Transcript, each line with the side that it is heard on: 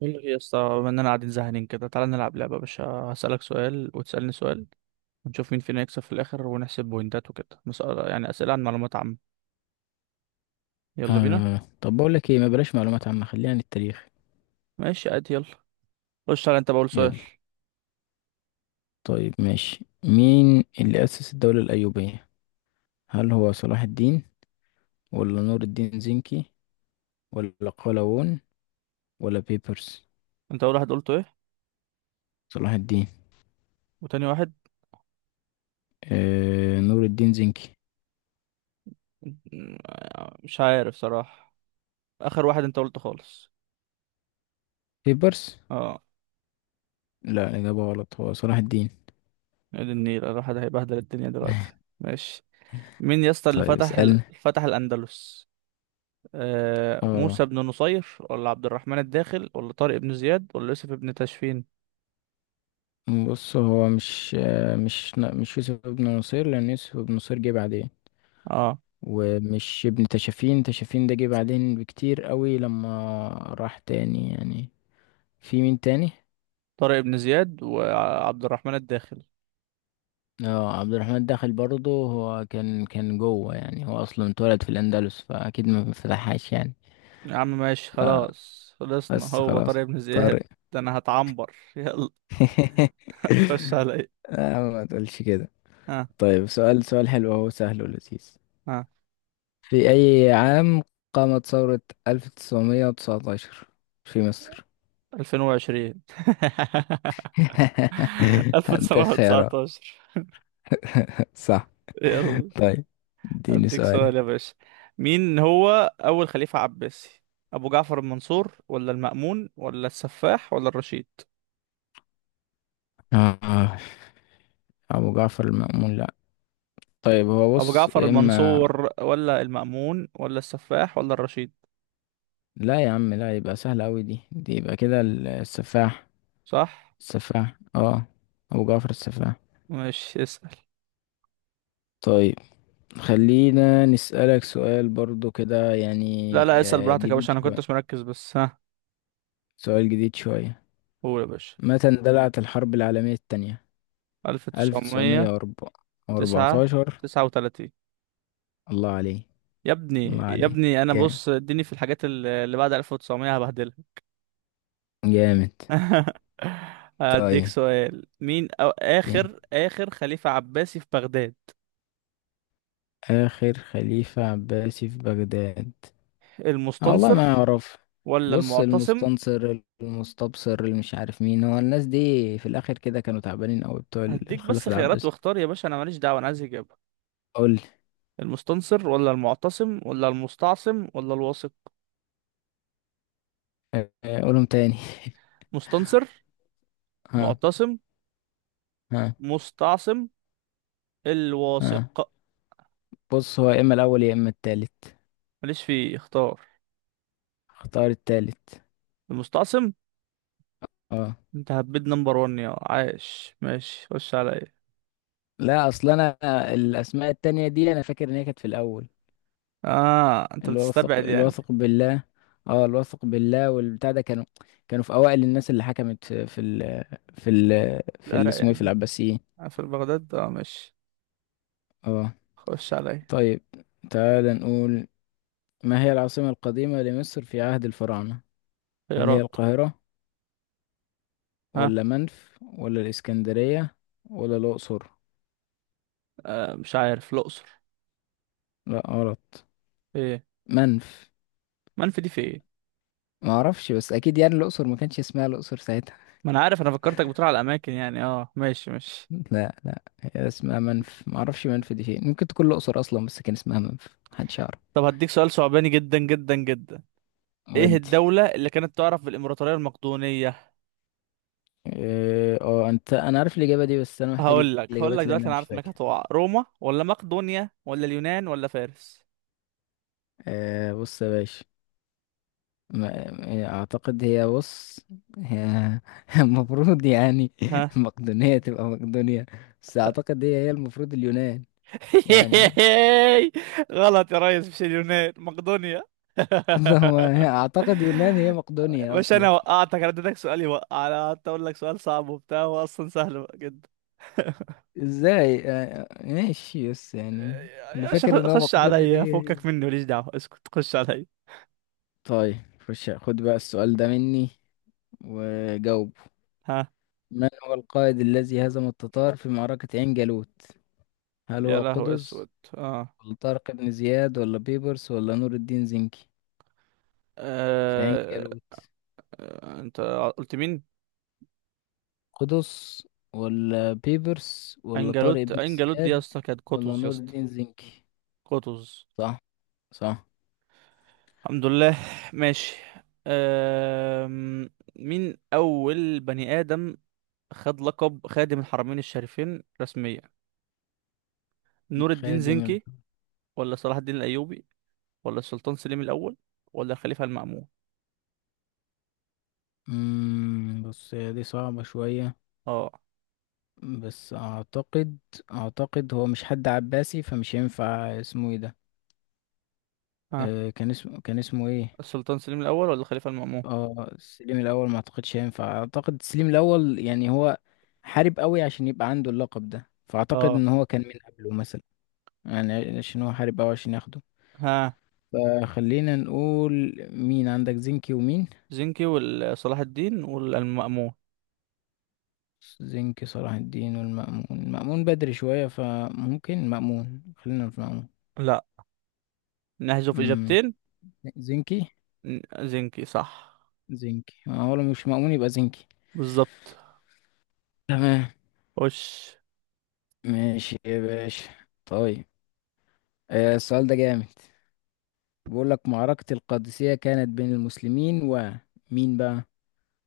right: بقول لك ايه يا اسطى، بما اننا قاعدين زهقانين كده تعالى نلعب لعبه يا باشا. هسألك سؤال وتسألني سؤال ونشوف مين فينا يكسب في الاخر ونحسب بوينتات وكده، مسألة يعني اسئله عن معلومات عامه. يلا بينا.
left: آه. طب بقول لك ايه، ما بلاش معلومات عامة، خلينا عن التاريخ.
right: ماشي عادي يلا. خش تعالى انت بقول سؤال.
left: يلا. طيب ماشي، مين اللي أسس الدولة الأيوبية؟ هل هو صلاح الدين، ولا نور الدين زنكي، ولا قلاوون، ولا بيبرس؟
right: انت اول واحد قلته ايه؟
left: صلاح الدين.
right: وتاني واحد؟
left: آه. نور الدين زنكي.
right: م- مش عارف صراحه. اخر واحد انت قلته خالص؟
left: بيبرس.
right: اه.
left: لا، الإجابة غلط، هو صلاح الدين.
right: يا دي النيل، الواحد هيبهدل الدنيا دلوقتي ماشي. مين يا اسطى اللي
left: طيب
right: فتح
left: اسألني.
right: فتح الاندلس؟ آه،
left: اه
right: موسى بن نصير ولا عبد الرحمن الداخل ولا طارق بن زياد ولا يوسف بن تاشفين.
left: بص، هو مش آه، مش مش يوسف بن نصير، لأن يوسف بن نصير جه بعدين.
right: اه
left: ومش ابن تشافين ده جه بعدين بكتير قوي لما راح تاني يعني. في مين تاني؟
right: طارق بن زياد وعبد الرحمن الداخل.
left: اه، عبد الرحمن داخل برضه هو كان جوه يعني. هو اصلا اتولد في الاندلس، فاكيد ما فتحهاش يعني.
right: يا عم ماشي خلاص، خلصنا،
left: بس
right: هو
left: خلاص،
right: طارق بن
left: طارق.
right: زياد. ده انا هتعنبر يلا خش عليا.
left: آه، ما تقولش كده.
right: ها.
left: طيب سؤال، سؤال حلو اهو سهل ولذيذ.
right: ها.
left: في اي عام قامت ثورة 1919 في مصر؟
right: 2020.
left: هدي خيارات.
right: 1919.
left: صح.
right: يلا.
left: طيب، اديني
right: هديك سؤال
left: سؤالك.
right: يا باشا. مين هو اول خليفة عباسي؟ ابو جعفر المنصور ولا المأمون ولا السفاح ولا الرشيد؟
left: آه، أبو جعفر المأمون لأ. طيب هو
right: ابو
left: بص
right: جعفر
left: يا إما،
right: المنصور ولا المأمون ولا السفاح ولا الرشيد؟
left: لا يا عم لا، يبقى سهلة أوي، دي يبقى كده السفاح.
right: صح.
left: السفاح، اه. أبو جعفر السفاح.
right: ماشي اسأل.
left: طيب خلينا نسألك سؤال برضو كده
right: لا
left: يعني،
right: لا، اسأل براحتك يا
left: جديد
right: باشا، انا
left: شوية.
right: كنتش مركز بس. ها
left: سؤال جديد شوية.
right: قول يا باشا.
left: متى اندلعت الحرب العالمية التانية؟ ألف تسعمية
right: 1909.
left: وأربعتاشر.
right: 39.
left: الله عليه.
right: يا
left: الله
right: ابني يا
left: عليه،
right: ابني، انا
left: جامد
right: بص اديني في الحاجات اللي بعد 1900 هبهدلها.
left: جامد.
right: هديك
left: طيب،
right: سؤال. مين أو
left: دي.
right: اخر اخر خليفة عباسي في بغداد؟
left: آخر خليفة عباسي في بغداد. آه والله
right: المستنصر
left: ما أعرف.
right: ولا
left: بص،
right: المعتصم.
left: المستنصر، المستبصر، اللي مش عارف مين هو، الناس دي في الآخر كده كانوا تعبانين أوي، بتوع
right: هديك بس
left: الخلافة
right: خيارات
left: العباسي.
right: واختار يا باشا، انا ماليش دعوة، انا عايز اجابة.
left: قول.
right: المستنصر ولا المعتصم ولا المستعصم ولا الواثق؟
left: آه، قولهم تاني.
right: مستنصر.
left: ها.
right: معتصم.
left: ها.
right: مستعصم.
left: ها.
right: الواثق.
left: بص، هو يا إما الأول يا إما التالت.
right: ماليش فيه، اختار.
left: اختار التالت.
right: المستعصم.
left: اه،
right: انت هبيت نمبر ون يا عايش. ماشي خش عليا.
left: لا أصل أنا الأسماء التانية دي أنا فاكر إن هي كانت في الأول.
right: اه انت
left: الواثق،
right: بتستبعد يعني.
left: الواثق بالله. اه، الواثق بالله والبتاع ده كانوا كانوا في اوائل الناس اللي حكمت في في ال في ال في اللي
right: العراق
left: اسمه ايه، في
right: يعني.
left: العباسيين.
right: آه، في بغداد اه ماشي.
left: اه.
right: خش عليا.
left: طيب تعال نقول، ما هي العاصمة القديمة لمصر في عهد الفراعنة؟ هل هي
right: خيارات.
left: القاهرة،
right: ها.
left: ولا منف، ولا الإسكندرية، ولا الأقصر؟
right: آه، مش عارف الاقصر.
left: لا غلط.
right: ايه؟
left: منف.
right: منفي دي في ايه؟
left: ما اعرفش، بس اكيد يعني الاقصر ما كانش اسمها الاقصر ساعتها.
right: ما انا عارف، انا فكرتك بتقول على الاماكن يعني. اه ماشي ماشي.
left: لا لا، هي اسمها منف. ما اعرفش منف دي فين، ممكن تكون الاقصر اصلا بس كان اسمها منف، محدش يعرف.
right: طب هديك سؤال صعباني جدا جدا جدا. ايه
left: ودي.
right: الدولة اللي كانت تعرف بالامبراطورية المقدونية؟
left: اه، انا عارف الاجابه دي، بس انا محتاج
right: هقول لك
left: الاجابات لان
right: دلوقتي،
left: انا
right: انا
left: مش
right: عارف انك
left: فاكر.
right: هتقع. روما ولا مقدونيا ولا اليونان ولا فارس؟
left: أه بص يا باشا، اعتقد هي، بص، هي المفروض يعني
right: ها.
left: مقدونيه تبقى مقدونيا. بس اعتقد هي المفروض اليونان. يعني
right: غلط يا ريس، مش اليونان، مقدونيا.
left: هو اعتقد يونان هي مقدونيا
right: مش
left: اصلا.
right: انا وقعتك، انا اديتك سؤال يوقع، انا قعدت اقول لك سؤال صعب وبتاع هو اصلا سهل جدا.
left: ازاي؟ ماشي بس يعني اللي
right: يا باشا
left: فاكر ان هو
right: خش
left: مقدونيا دي.
right: عليا، فكك مني ماليش دعوه، اسكت خش عليا.
left: طيب خش، خد بقى السؤال ده مني وجاوب.
right: ها.
left: من هو القائد الذي هزم التتار في معركة عين جالوت؟ هل
right: يا
left: هو
right: لهو اسود.
left: قطز،
right: اه.
left: ولا طارق بن زياد، ولا بيبرس، ولا نور الدين زنكي؟ في عين
right: آه،
left: جالوت.
right: انت قلت مين؟
left: قطز، ولا بيبرس، ولا طارق
right: انجلوت
left: بن
right: انجلوت دي يا
left: زياد،
right: اسطى كانت
left: ولا
right: قطز يا
left: نور
right: اسطى.
left: الدين زنكي.
right: قطز.
left: صح، صح.
right: الحمد لله. ماشي. أم... مين أول بني آدم خد لقب خادم الحرمين الشريفين رسميا؟ نور الدين
left: خادم ال...
right: زنكي ولا صلاح الدين الأيوبي ولا السلطان سليم الأول ولا الخليفة المأمون؟
left: بص، هي دي صعبة شوية.
right: اه.
left: بس أعتقد هو مش حد عباسي، فمش هينفع اسمه ايه ده.
right: ها.
left: أه، كان اسمه ايه.
right: السلطان سليم الأول ولا الخليفة المأمون.
left: اه، السليم الاول ما اعتقدش هينفع. اعتقد السليم الاول يعني هو حارب قوي عشان يبقى عنده اللقب ده، فاعتقد
right: اه.
left: ان هو كان من قبله مثلا. يعني عشان هو حارب قوي عشان ياخده.
right: ها.
left: فخلينا نقول، مين عندك؟ زنكي ومين؟
right: زنكي وصلاح الدين والمأمون.
left: زنكي، صلاح الدين، والمأمون. المأمون بدري شوية، فممكن مأمون، خلينا في مأمون.
right: لا، نحذف
left: امم
right: إجابتين.
left: زنكي.
right: ن- زنكي صح.
left: زنكي، هو لو مش مأمون يبقى زنكي.
right: بالظبط.
left: تمام.
right: وش.
left: ماشي يا باشا. طيب، السؤال ده جامد. بيقول لك معركة القادسية كانت بين المسلمين ومين بقى؟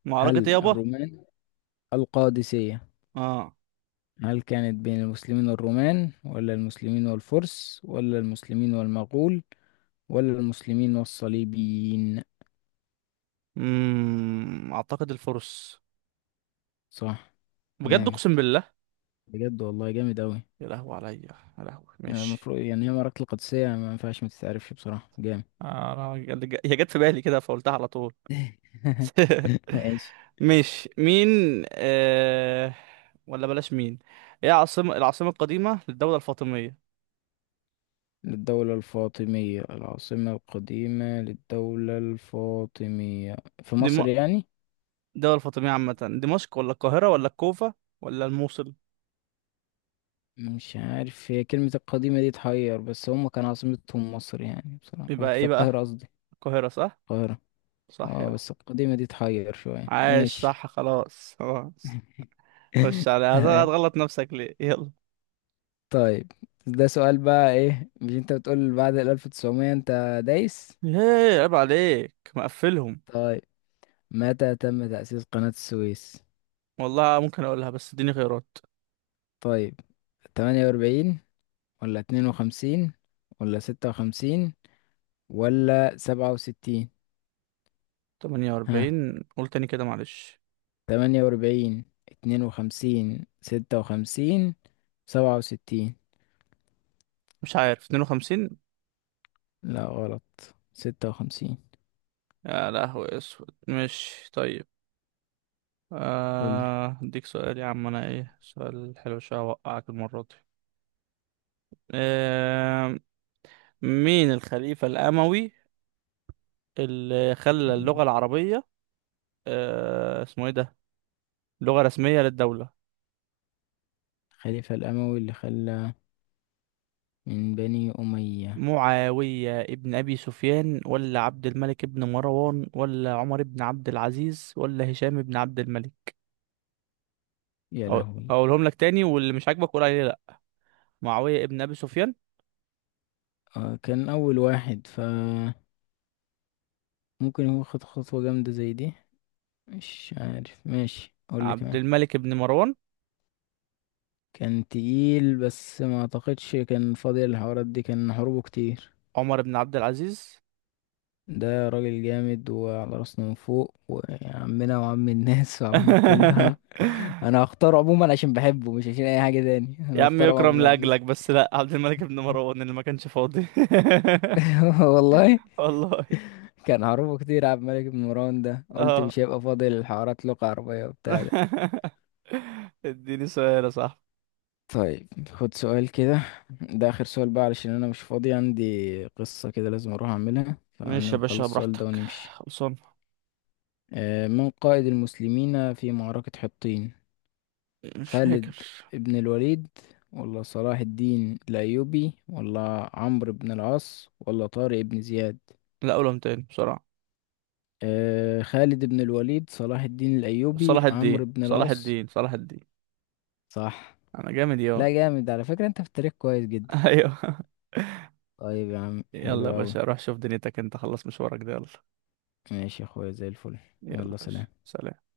right: معركة
left: هل
right: يابا.
left: الرومان؟ القادسية.
right: اه.
left: هل كانت بين المسلمين والرومان، ولا المسلمين والفرس، ولا المسلمين والمغول، ولا المسلمين والصليبيين؟
right: امم، اعتقد الفرس.
left: صح.
right: بجد
left: جامد.
right: اقسم بالله.
left: بجد والله جامد أوي.
right: يا لهوي عليا. يا لهوي
left: يعني
right: ماشي.
left: المفروض يعني هي معركة القادسية ما ينفعش ما تتعرفش بصراحة، جامد.
right: آه، أنا هي جت في بالي كده فقلتها على طول.
left: ماشي.
right: ماشي مين. آه... ولا بلاش مين. ايه عاصمة العاصمة القديمة للدولة الفاطمية؟
left: للدولة الفاطمية، العاصمة القديمة للدولة الفاطمية في
right: دم...
left: مصر يعني.
right: الدولة الفاطمية عامة. دمشق ولا القاهرة ولا الكوفة ولا الموصل؟
left: مش عارف، هي كلمة القديمة دي تحير، بس هم كان عاصمتهم مصر يعني، بصراحة
right: يبقى
left: في
right: ايه بقى؟
left: القاهرة قصدي.
right: القاهرة صح.
left: القاهرة.
right: صح
left: اه
right: يا.
left: بس القديمة دي تحير شوية.
right: عاش
left: ماشي.
right: صح خلاص خلاص. خش على،
left: تمام.
right: هتغلط نفسك ليه؟ يلا.
left: طيب، ده سؤال بقى ايه، مش انت بتقول بعد ال 1900 انت دايس؟
right: ايه عيب عليك مقفلهم.
left: طيب، متى تم تأسيس قناة السويس؟
right: والله ممكن اقولها بس اديني خيارات.
left: طيب، 48 ولا 52 ولا 56 ولا 67؟
right: 48؟ قول تاني كده معلش.
left: تمانية وأربعين، اتنين وخمسين، ستة وخمسين، سبعة وستين.
right: مش عارف، 52.
left: لا غلط، ستة وخمسين.
right: يا لهوي اسود مش طيب.
left: قولي.
right: آه، اديك سؤال يا عم انا، ايه سؤال حلو شويه اوقعك المره دي. آه، مين الخليفه الاموي اللي خلى اللغه
left: مم.
right: العربيه، آه، اسمه ايه ده، لغه رسميه للدوله؟
left: الخليفة الأموي اللي خلى، من بني أمية.
right: معاويه ابن ابي سفيان ولا عبد الملك ابن مروان ولا عمر ابن عبد العزيز ولا هشام ابن عبد الملك؟
left: يا
right: أقول-
left: لهوي.
right: اقولهم لك تاني، واللي مش عاجبك قول عليه لا. معاوية ابن ابي سفيان.
left: آه كان أول واحد، فممكن هو خد خطوة جامدة زي دي. مش عارف، ماشي قولي
right: عبد
left: كمان.
right: الملك ابن مروان.
left: كان تقيل، بس ما أعتقدش كان فاضي الحوارات دي، كان حروبه كتير.
right: عمر ابن عبد العزيز.
left: ده راجل جامد، وعلى راسنا من فوق وعمنا وعم الناس وعم الكل. انا انا هختاره عموما عشان بحبه، مش عشان اي حاجه تاني،
right: يا
left: انا
right: عم
left: هختار عمر
right: يكرم
left: بن عبد
right: لاجلك،
left: العزيز.
right: بس لا، عبد الملك ابن مروان اللي ما كانش فاضي.
left: والله.
right: والله.
left: كان عروضه كتير عبد الملك بن مروان ده، قلت
right: اه.
left: مش هيبقى فاضي للحوارات لغة عربية وبتاع ده.
right: اديني سؤال يا صاحبي.
left: طيب خد سؤال كده، ده آخر سؤال بقى علشان أنا مش فاضي، عندي قصة كده لازم أروح أعملها،
right: ماشي يا باشا
left: فنخلص السؤال ده
right: براحتك،
left: ونمشي.
right: خلصان.
left: من قائد المسلمين في معركة حطين؟
right: مش
left: خالد
right: فاكر.
left: بن الوليد، ولا صلاح الدين الأيوبي، ولا عمرو بن العاص، ولا طارق بن زياد؟
right: لا، قولهم تاني بسرعة.
left: أه خالد بن الوليد، صلاح الدين الأيوبي،
right: صلاح الدين
left: عمرو بن
right: صلاح
left: العاص.
right: الدين صلاح الدين.
left: صح.
right: انا جامد
left: لا
right: يا.
left: جامد على فكرة، انت في التاريخ كويس جدا.
right: ايوه.
left: طيب يا عم،
right: يلا
left: حلو
right: يا
left: أوي.
right: باشا، روح شوف دنيتك، انت خلص مشوارك ده يلا.
left: ماشي يا اخويا، زي الفل.
right: يلا يا
left: يلا
right: باشا
left: سلام.
right: سلام.